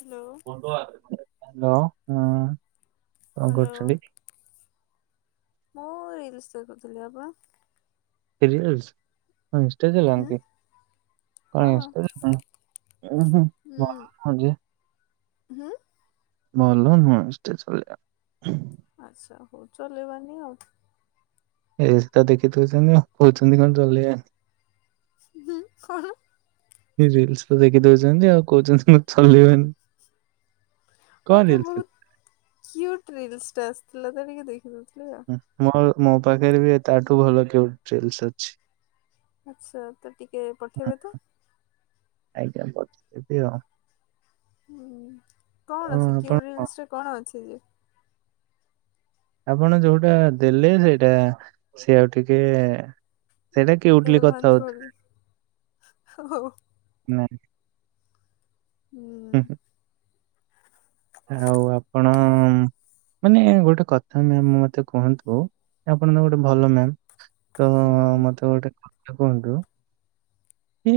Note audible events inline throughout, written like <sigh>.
Hello କଣ hello କରୁଛନ୍ତି? କୋଉ ରିଲସ୍ ଦେଖୁଥିଲେ ବା? ହେଲି ରୋଷ ହୁଁ ହଁ <inaudible> <unintelligible> ଉଁ ହୁଁ। ଭଲ ନୁହଁ <inaudible> ଆଚ୍ଛା ହଉ ଚଲେଇବାନି ଆଉ। ଏଜ ଦେଖିଥାଉଛନ୍ତି କହୁଛନ୍ତି କଣ ଚଲେଇବ <inaudible> ହଁ ହଁ <inaudible> ରିଲସ୍ ତ ଦେଖିଦଉଚନ୍ତି ଆଉ କହୁଚନ୍ତି କଁ ଚଲିବନି ହଁ ପା ବହୁତ୍ କ୍ୟୁଟ୍ ରିଲ୍ସ ଟା ଆସିଥିଲା ତ ଟିକେ ଦେଖିଦଉଥିଲି ଆଉ ମୋହ ମୋ ପାଖରେ ବି ତାଠୁ ଭଲ କ୍ୟୁଟ୍ ରିଲସ୍ ଅଛି। ଆଚ୍ଛା ତ ଟିକେ ହଁ ପଠେଇବେ ତ ଆଜ୍ଞା ପଠେଇବି ଆଉ ହୁଁ କଣ ଆଉ ସେ କ୍ୟୁ ଆପଣ ରିଲ୍ସରେ କଣ ଅଛି ଯେ ଆପଣ ଯୋଉଟା ଦେଲେ ସେଇଟା ସେ ଆଉ ଟିକେ ସେଇଟା କ୍ୟୁଟଲି କଥା ଏଡ଼ଭାନ୍ସ ହଉଥିଲେ ବୋଲି ହ <inaudible> ହୁଁ <inaudible> ହୁଁ। ହୁଁ ହୁଁ। ଆଉ ଆପଣ ମାନେ ଗୋଟେ କଥା ମ୍ୟାମ୍ ମତେ କୁହନ୍ତୁ ଆପଣ ଗୋଟେ ଭଲ ମ୍ୟାମ୍ ତ ହୁଁ ମତେ ଗୋଟେ କଥା କହନ୍ତୁ କି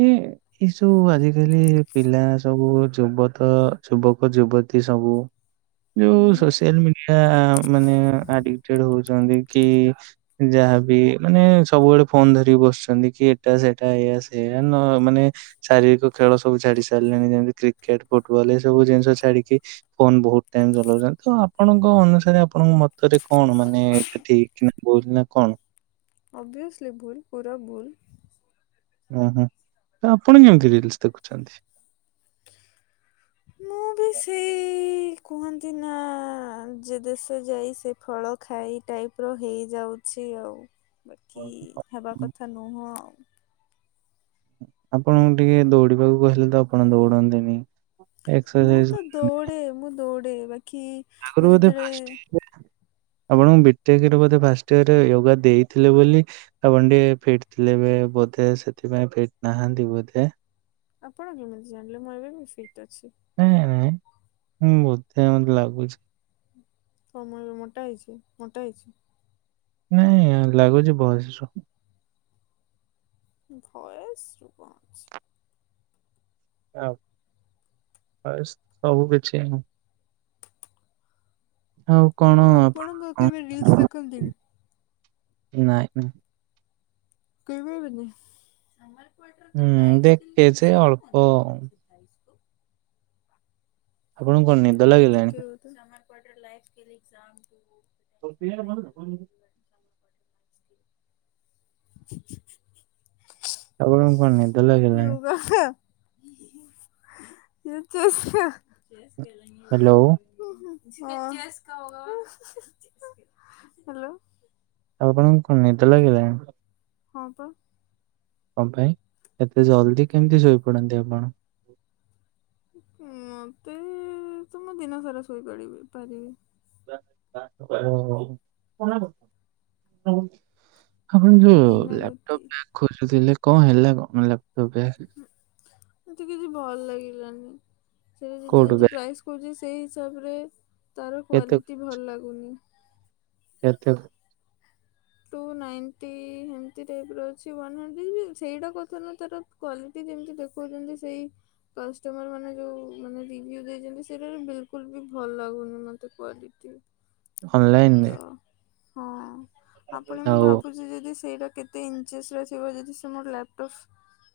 ଏ ସବୁ ଆଜିକାଲି ପିଲା ସବୁ ଯୁବତ ଯୁବକ ଯୁବ ତୀ ସବୁ ଯୋଉ ହୁଁ ସୋସିଆଲ୍ ମିଡିଆ ମାନେ ଆଡିକ୍ ଟେଡ୍ ହଉ ଚନ୍ତି କି ଯାହାବି ମାନେ ସବୁବେଳେ ଫୋନ୍ ଧରିକି ବସିଚନ୍ତି କି ଏଟା ସେଟା ଏୟା ସେୟା ନ ମାନେ ଶାରୀରିକ ଖେଳ ସବୁ ଛାଡି ସାରିଲେଣି ଯେମିତି କ୍ରିକେଟ୍ ଫୁଟବଲ୍ ଏ ସବୁ ଜିନିଷ ଛାଡିକି ଫୋନ୍ ବହୁତ ଟାଇମ୍ ଚଲାଉଚନ୍ତି ତ ଆପଣଙ୍କ ଅନୁସାରେ ଆପଣଙ୍କ ମତରେ କଣ ମାନେ ଏଟା ଠିକ୍ କହୁଥିଲ <inaudible> ନା କଣ ଅବିଅସ୍ଲି ଭୁଲ୍ ପୁରା ଭୁଲ୍। ଓହୋ ତ ଆପଣ କେମିତି ରିଲସ୍ ଦେଖୁଛନ୍ତି? ମୁଁ ବି ସେଇ କୁହନ୍ତି ନା ଯେ ଦେଶ ଯାଇ ସେ ଫଳ ଖାଇ ଟାଇପ୍ ର ହେଇଯାଉଛି ଆଉ ବାକି ହେବା କଥା ନୁହଁ ଆଉ। ଆପଣଙ୍କୁ ଟିକେ ଦୌଡିବାକୁ କହିଲେ ତ ଆପଣ ଦୌଡନ୍ତିନି। ମୁଁ ଏକ୍ସରସାଇଜ ତ କରନ୍ତି। ଦୌଡେ ମୁଁ ଦୌଡେ ବାକି। ମୁଁ ଆଗରୁ ବଧେ ଯେତେବେଳେ ଫାଷ୍ଟିଙ୍ଗ ହୁଏ। ଆପଣଙ୍କୁ ବିଟେକରେ ବୋଧେ ଫାଷ୍ଟ ଇୟରରେ ୟୋଗା ଦେଇଥିଲେ ବୋଲି। ଆପଣ ଟିକିଏ ଫିଟ ଥିଲେ ଏବେ ବୋଧେ ସେଥିପାଇଁ ଫିଟ ନାହାନ୍ତି ବୋଧେ। ଆପଣ କେମିତି ଜାଣିଲେ ମୁଁ ଏବେ ବି ଫିଟ୍ ଅଛି। ନାଇଁ ନାଇଁଁ ବୋଧେ ମତେ ଲାଗୁଛି। <unintelligible> ମୋଟା ହେଇଛି ମୋଟା ହେଇଛି। ନାଇଁ ଲାଗୁଛି ଭଏସରୁ। ଭଏସ ରୁ କଣ ଅଛି। ଆଉ ଭଏସ ସବୁ କିଛି। ଆଉ କଣ ଆପଣଙ୍କ ଆପଣ କେବେ ରିଲ୍ସ ଦେଖନ୍ତିନି ନାଇଁ। କହିବ ବେନି। ସମମଲପଟ ହୁଁ ଦେଖେଯେ ଅଳ୍ପ। ଆାଇସ୍ ଆପଣଙ୍କୁ କଣ ନିଦ ଲାଗିଲାଣି। <unintelligible> ତ ପିନ ଆପଣଙ୍କୁ କଣ ନିଦ ଲାଗିଲାଣି? ଯୋଗା ହ୍ୟାଲୋ <unintelligible> ହାଲୋ। ଆଉ ଆପଣଙ୍କୁ କଣ ନିଦ ଲାଗିଲାଣି। ହଁ ବା। କଣ ପାଇଁ ଏତେ ଜଲଦି କେମିତି ଶୋଇପଡନ୍ତି ଆପଣ। ମତେ ତ ମୁଁ ଦିନ ସାରା ଶୋଇପଡିବି ପାରିବି। କର ଆପଣ ଯୋଉ ଦିନ ରାତି ଲାପଟପ୍ ବା ଖୋଜୁଥିଲେ କଣ ହେଲା କଣ ହେଲା କଁ ଲାପଟପ ମତେ କିଛି ଭଲ ଲାଗିଲାନି ସେ ଯ କୋଉଠୁ ଯଦି ବ୍ୟାଗ୍ ପ୍ରାଇସ୍ କହୁଜି ସେଇ ହିସାବରେ ତାର କେତେ କ୍ଵାଲିଟି ଭଲ ଲାଗୁନି। କେତେ ଟୁ ନାଇଣ୍ଟି ହେମିତି ଟାଇପ୍ର ଅଛି ୱାନ୍ ହାଣ୍ଡ୍ରେଡ଼ ସେଇଟା କଥା ନୁହଁ ତାର କ୍ଵାଲିଟି ଯେମିତି ଦେଖଉଛନ୍ତି ସେଇ କଷ୍ଟମର ମାନେ ଯୋଉ ମାନେ ରିଭିଓ ଦେଇଛନ୍ତି ସେଟାରେ ବିଲକୁଲ ବି ଭଲ ଲାଗୁନି ମତେ କ୍ୱଲିଟି। ଅନଲାଇନରେ। ହଁ ଆପଣ ମୁଁ ଆଉ ଭାବୁ ଯଦି ସେଇଟା କେତେ ଇଚେସ ଥିବ ଯଦି ସେ ମୋର ଲାପଟପ୍।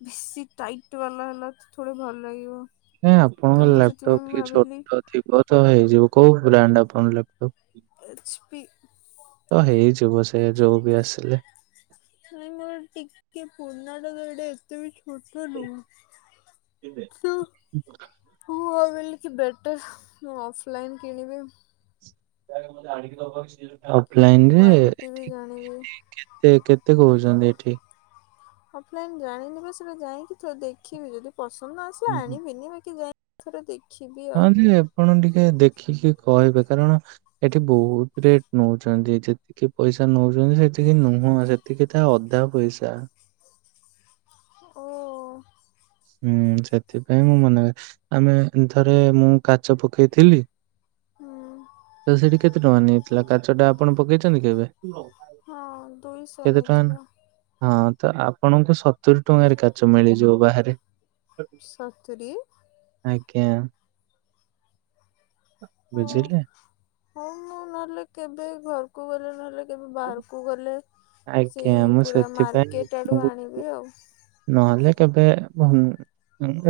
ବେଶୀ ଟାଇଟ୍ ବାଲା ହେଲା ତ ଥୋଡ଼ ଭଲ ଲାଗିବ। ନାଇ ଆପଣଙ୍କ ତ ମୁଁ ସେଥିପାଇଁ ଲାପଟପ୍ ମୁଁ ଟିକେ ଭାବିଲି ଛୋଟ ଥିବ ତ ହେଇଯିବ କୋଉ ବ୍ରାଣ୍ଡ ଆପଣଙ୍କ ଲାପଟପ୍? ଏଚ୍ ପି ତ ହେଇଯିବ ସେ ଯୋଉ ବି ଆସିଲେ। ନା ମର ଟିକେ ପୁର୍ଣାଟା ଗଟେ ଏତେ ବି ଛୋଟ ନୁହଁ। କିେ ହଁ ଆଉ ବେଲିକ ବେଟର୍ ଅଫଲାଇନ୍ କିଣିବି ଆଉ। ଅଫଲାଇନରେ କ୍ୱାଲିଟି ବି <unintelligible> ଜାଣିବି। ସେ କେତେ କହୁଚନ୍ତି ଏଠି? ଅଫଲାଇନ ଜାଣିନି ବା ସେଇଟା ଯାଇକି ତ ଦେଖିବି ଯଦି ପସନ୍ଦ ନ ଆସିଲା ଏଠି? ଆଣିବିନି ବାକି ଯା ଥରେ ଦେଖିବି ହଁ ଆଉ। ଯେ ଆପଣ ଟିକେ ଦେଖିକି କହିବେ କାରଣ ଏଠି ବହୁତ ରେଟ ନଉଛନ୍ତି। ପଇସା ନଉଛନ୍ତି ସେତିକି ନୁହଁ ସେତିକି ତା ଅଧା ପଇସା। ଓ। ହୁଁ ସେଥିପାଇଁ ମୁଁ ମନାକରେ ଆମେ ଥରେ ମୁଁ କାଚ ପକେଇଥିଲି। ହୁଁ ତ ସେଠି କେତେ ଟଙ୍କା ନେଇଥିଲା କାଚ ଟା ଆପଣ ପକେଇଛନ୍ତି କେବେ? ହଁ ଦୁଇଶ କେତେ ଟଙ୍କା ନା ନେଇଥିଲ। ହଁ ତ ଆପଣଙ୍କୁ ସତୁରି ଟଙ୍କାରେ କାଚ ମିଳିଯିବ ବାହାରେ। ସତୁରି। ଆଜ୍ଞା ବୁଝିଲେ। ହଁ ମୁଁ ନହେଲେ କେବେ ଘରକୁ ଗଲେ ନହେଲେ କେବେ ବାହାରକୁ ଗଲେ ଆଜ୍ଞା ସେଇ ମୁଁ ପୁରା ମାର୍କେଟ ଆଡ଼ୁ ଆଣିବି ଆଉ। ନହଲେ କେବେ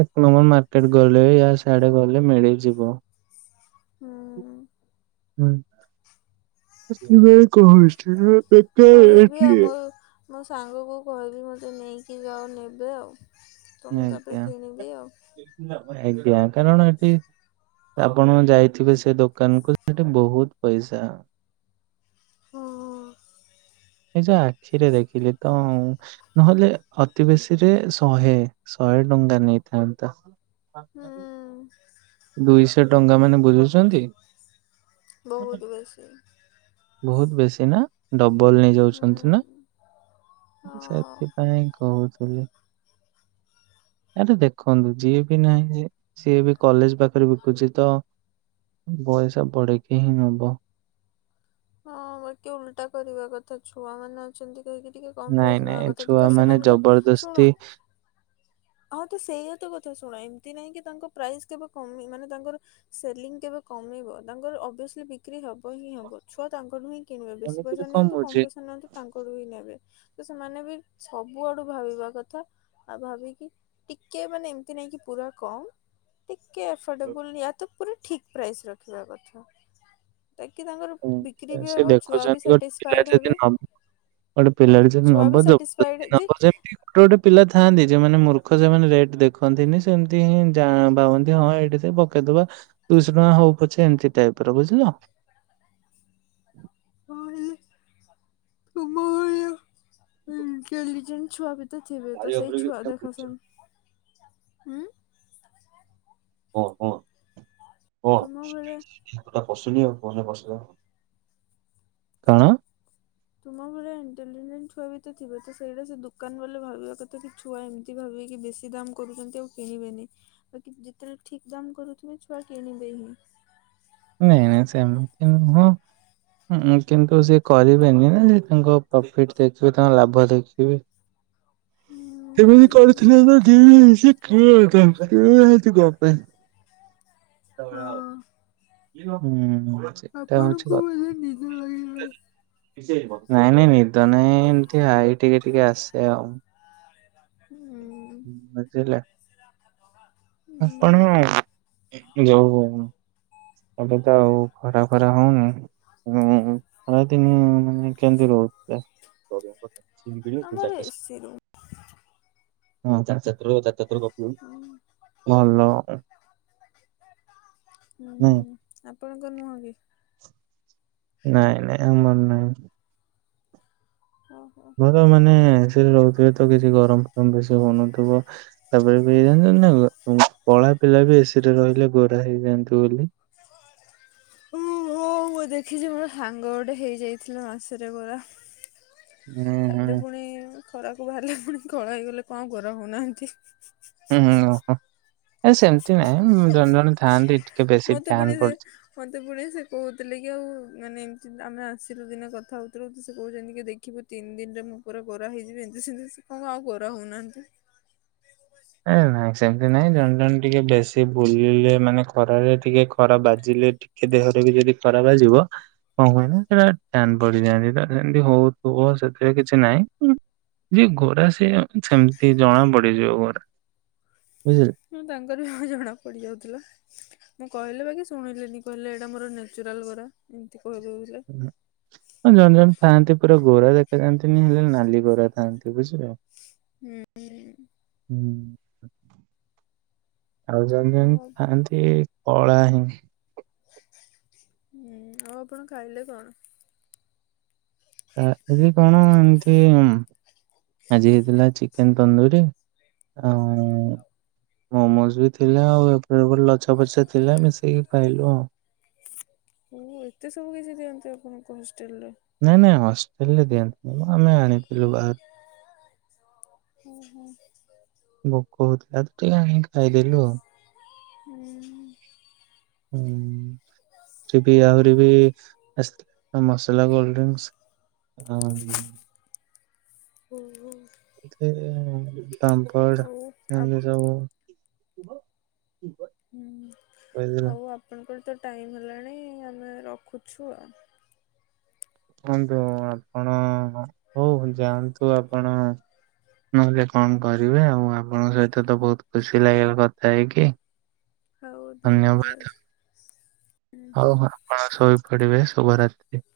ଏକ ନମ୍ବର ମାର୍କେଟ ଗଲେ ୟା ସିଆଡେ ଗଲେ ମିଳି ଯିବ। ହୁଁ। ହୁଁ, <unintelligible> କହିବି ଏଠି ଆମ ମୋ ସାଙ୍ଗକୁ କହିବି ମୋତେ ନେଇକି ଜାଅ ନେବେ ଆଉ। ତ ମୁଁ ତାପରେ କିଣିବି ଆଉ। ଆଜ୍ଞା ଆଜ୍ଞା, କାରଣ ଏଟି ଆପଣ ଯାଇଥିବେ ସେ ଦୋକାନ କୁ ସେଠି ବହୁତ ପଇସା। ହଁ। ନିଜ ଆଖିରେ ଦେଖିଲି ତ ନହେଲେ ଅତି ବେଶୀ ରେ ଶହେ ଶହେ ଟଙ୍କା ନେଇଥାନ୍ତା। ଦୁଇଶ ଟଙ୍କା ମାନେ ବୁଝୁଛନ୍ତି। ବହୁତ ବେଶୀ। ବହୁତ ବେଶୀ ନା, ଡବଲ ନେଇ ହୁଁ ଯାଉଛନ୍ତି ନା। ହଁ। ସେଥିପାଇଁ କହୁଥିଲି। ଆରେ ଦେଖନ୍ତୁ ଯିଏ କି ନାହିଁ ସିଏ ବି କଲେଜ ପାଖରେ ବିକୁଛି ତ ବଇସା ବଢେଇକି ହିଁ ନବ। ହଁ ବାକି ଅଲଟା କରିବା କଥା ଛୁଆମାନେ ଅ ଛନ୍ତି କହିକି ଟିକେ ନାଇଁ କମ୍ପ୍ରାଇଜ ନବା ନାଇଁ କଥା ଛୁଆ ବିକଜ ମାନେ ସେମାନଙ୍କ ଜବରଦସ୍ତି ଶୁଣ ହଁ ତ ସେଇଆ ତ କଥା ଶୁଣ ଏମିତି ନାହିଁ କି ତାଙ୍କ ପ୍ରାଇସ୍ କେବେ କମି ମାନେ ତାଙ୍କର ସେଲିଂ କେବେ କମେଇବ ତାଙ୍କର ଅବ୍ସଲି ବିକ୍ରି ହବ ହିଁ ହବ ଛୁଆ ତାଙ୍କଠୁ ହିଁ କିଣିବେ, ବେଶୀ ଏମିତିରେ ପଇସା କଣ ନିଅନ୍ତୁ କମ୍ ବୁଝେ। ପଇସା ନିଅନ୍ତୁ। ତାଙ୍କଠୁ ବିି ନେବେ, ତ ସେମାନେ ବି ସବୁଆଡୁ ଭାବିବା କଥା, ଆଉ ଭାବିକି ଟିକେ ମାନେ ଏମିତି ନାଇଁ କି ପୁରା କମ, ଟିକେ ଏଫୋର୍ଡେବୁଲ ୟା ତ ପୁରା ଠିକ୍ ପ୍ରାଇସ୍ ରଖିବା କଥା। ତାକି ତାଙ୍କର ହୁଁ ବିକ୍ରି ବି ସେ ହବ ଛୁଆ ବି ଦେଖୁଛନ୍ତି ଗୋଟେ ପିଲା ସାଟିସ୍ଫାଇଏଡ ଯଦି ହେବେ। ନ ଗୋଟେ ପିଲାଟେ ଯଦି ଛୁଆ ନବ ବି ଜବରଦସ୍ତି ସେଟିସଫାଇଡ ଯେ ନବ ଯେମିତି ଗୋଟେ ଗୋଟେ ପିଲା ଥାଆନ୍ତି ଯେଉମାନେ ମୂର୍ଖ ସେମାନେ ରେଟ ଦେଖନ୍ତିନି ସେମିତି ହିଁ ଭାବନ୍ତି ହଁ ଏଠି ସେ ପ କେଦବା ଦୁଇଶହ ଟଙ୍କା ହଉ ପଛେ ଏମତି ଟାଇପ ର ବୁଝିଲ। <unintelligible> ଇଣ୍ଟେଲିଯେନ୍ଟ ଛୁଆ କେତେ ଥିବେ ତ ସେଇ ଛୁଆ ଦେଖ ସେମ ଉଁ। କଁ କଁ କଣ ତୁମ କଣ ବେଳେ ହାତ ଟା ପଶୁନେଇଁ <inaudible> ତୁମ ଭଳିଆ ଇଣ୍ଟେଲିଜେଣ୍ଟ ଛୁଆ ବିିତ ତ ଥିବେ। ତ ସେଇଟା ସେ ଦୋକାନ ବାଲା ଭାବିବା କଥା କି ଛୁଆ ଏମ୍ତି ଭାବିବେ କି ବେଶୀ ଦାମ୍ କରୁଚନ୍ତି ଆଉ କିଣିବେନି। ବାକି ଯେତେବେଳେ ଠିକ୍ ଦାମ୍ କରୁଥିବେ ଛୁଆ କିଣିବେ ହିଁ। ନାଇଁ ନାଇଁ ସେମ୍ତି ନୁହଁ। ହୁଁ କିନ୍ତୁ ସେ କରିବେନି ନା ସେ ତାଙ୍କ ପ୍ରଫିଟ୍ ଦେଖିବେ, ତାଙ୍କ ଲାଭ ଦେଖିବେ। ହୁଁ, ହ। ତେମିତି କରିଥିଲେ ତ ଜିମିନି ସିଏ କିଏ କଁ କରିବେ ଉଆ ହେଇଛି କଁ ପାଇଁ? ହଁ ହୁଁ ହୁଁ। ସେଟା ହଉଛି ଆପଣଙ୍କୁ କଥା ମଧ୍ୟ ନିଦ ଲାଗିଲା। ନାଇଁ ନାଇଁ ନିଦ ନାହିଁ ଏମିତି ହାଇ ଟିକେ ଟିକେ ଆସେ ଆଉ। ହୁଁ। ବୁଝିଲ, ଆପଣ ହୁଁ ଯୋଉ ଏବେ ତ ଆଉ ଖରା ଫରା ହୋଉନି। ହୁଁ ଖରା ଦିନେ ମାନେ କେମିତି ରୋହୁଥିବେ? ଆମର ଏ ସି ରୁମ୍। ହଁ ଚାର୍ ଚାର୍ ଥର ଚାର୍ ଚାର୍ ଥର ଗପିବୁ। ହୁଁ ଭଲ ଆଉ। ହୁଁ ନାଇଁ ହୁଁ। ଆପଣଙ୍କ ନୁହଁ କି? ନାଇଁ ନାଇଁ ଆମର ନାହିଁ। ଓ ହୋ। ହଁ ତମେ ମାନେ ସେଠି ରୋହୁଥିବେ ତ କିଛି ଗରମ୍ ଫରମ୍ ବେଶୀ ହୋଉନଥିବ। ତାପରେ ବି ଜାଣିଚନ୍ତିନା କଁ? କଳା ପିଲା ବି ଏସିରେ ରହିଲେ ଗୋରା ହେଇଯାଆନ୍ତି ବୋଲି। ହୁଁ ହଁ, ମୁଁ ଦେଖିଛି ମୋର ସାଙ୍ଗ ଗୋଟେ ହେଇଯାଇଥିଲା ମାସରେ ଗୋରା। ହୁଁ ହଁ। ସିଏ ପୁଣି ଖରାକୁ ବାହାରିଲେ ପୁଣି କଳା ହେଇଗଲେ କଁ ଗୋରା ହଉନାହାନ୍ତି। ହୁଁ ହୁଁ, ଓହୋ ଏ ସେମ୍ତି ନାଇଁ ଜଣେ ଜଣେ ଥାଆନ୍ତି ଟିକେ ବେଶୀ ଫ୍ୟାନ୍ ପଡୁଛି ଫୋନତେ ପଳିଆ ସେ କୋହୁଥିଲେ କି ଆଉ ମାନେ ଏମ୍ତି ସେମ୍ତି ଆମେ ଆସିଲୁ ଦିନେ କଥା ହଉଥିଲୁ କି ସେ କୋହୁଚନ୍ତି କି ଦେଖିବୁ ତିନ୍ ଦିନ୍ ରେ ମୁଁ ପୁର ଗୋରା ହେଇଯିବି, ଏମତି ସେମିତି ସେ କଁ ଆଉ ଗୋରା ହୋଉନାହାନ୍ତି। ଏ ନାଈଁ ସେମିତି ନାଇଁ ଜଣେ ଜଣେ ଟିକେ ବେଶୀ ବୁଲିଲେ ମାନେ ଖରାରେ ଟିକେ ଖରା ବାଜିଲେ ଟି କି ଦେହରେ ବି ଯଦି ଖରା ବାଯିବ। କଁ ହୁଏ ନା ସେଟା ଟ୍ୟାନ୍ ପଡିଯାଆନ୍ତି ତାଧେରେ ସେମ୍ତି ହୋଉଥିବ ସେଥିରେ କିଛି ନାଇଁ। ଯିଏ ଗୋରା ସିଏ ସେମ୍ତି ଜଣା ପଡିଯିବ ଗୋରା। ବୁଝିଲେ? ହଁ, ତାଙ୍କର ବି ଜଣା ପଡି ଯାଉଥିଲା। ମୁଁ କହିଲି ବାକି ଶୁଣିଲିନି କହିଲେ ଏଇଟା ମୋର ନେଚୁରାଲ୍ ଗୋରା। ଏମ୍ତି କହିଲେକି ସେ। ହୁଁ। <inaudible> ହଁ, ଜଣେ ଜଣ ଥାଆନ୍ତି ପୁରା ଗୋରା ଦେଖାଯାଆନ୍ତିନି ହେଲେ ନାଲି ଗୋରା ଥାଆନ୍ତି ବୁଝିଲେ? ହୁଁ ହୁଁ। ହଁ, ଆଉ ଜଣେ ଆଉ ଜଣେ ଥାଥାନ୍ତି। ସିଏ କଳା ହିଁ। ହୁଁ। ଆଉ ଆପଣ ଖାଇଲେ କଣ? ଆଁ ଇଏ ଏକଣ ଏମ୍ତି ଉଁ ଆଜି ହେଇଥିଲା ଚିକେନ୍ ତନ୍ଦୁରୀ ଆଉ ମୋମୋଜ୍ ବି ଥିଲା ଆଉ ଏତେ ବେଳୁ ଲଛା ପଛା ଥିଲା ମିଶେଇକି ଖାଇଲୁ ଆଉ। ମୁଁ କଇଲି ଏତେ ସବୁ କିଛି ଦିଅନ୍ତି ଆପଣଙ୍କ ହଷ୍ଟେଲରେ? ନାଇଁ ନାଇଁ, ହଷ୍ଟେଲ ରେ ଦିଅନ୍ତିନି। ଆମେ ଆଣିଥିଲୁ ପା ଓଃ। <unintelligible> ଭୋକ ହଉଥିଲା। ଟିକେଖାଇଦେଲୁ ଆଉ। ହୁଁ। <unintelligible> ସେଟି ଆହୁରି ବି ଏସ୍ ମସଲା କୋଲଡଡ୍ରିଂଙ୍କସ୍ ହୁହୁ। ଏଥିରେ ହଉ ଆ ତାଙ୍କପାମ୍ପାଡହେଲେଶବୁ। ହଉ ଆପଣଙ୍କର ତ ଟାଇମ୍ ହେଲାଣି ଆମେ ରଖୁଛୁ ଆଉ। କୁହନ୍ତୁ ଆପଣ ହୋଉ ଯାଆନ୍ତୁ ଆପଣ ନହେଲେ କଣ କରିବେ ଆଉ ଆପଣଙ୍କ ସହିତ ତ ବହୁତ ଖୁସି ଲାଗିଲା କଥା ହେଇକି। <unintelligible> ହଉ ଧନ୍ୟବାଦ୍। ହଉ ଆପଣ ଶୋଇପଡିବେ ଶୁଭରାତ୍ରି।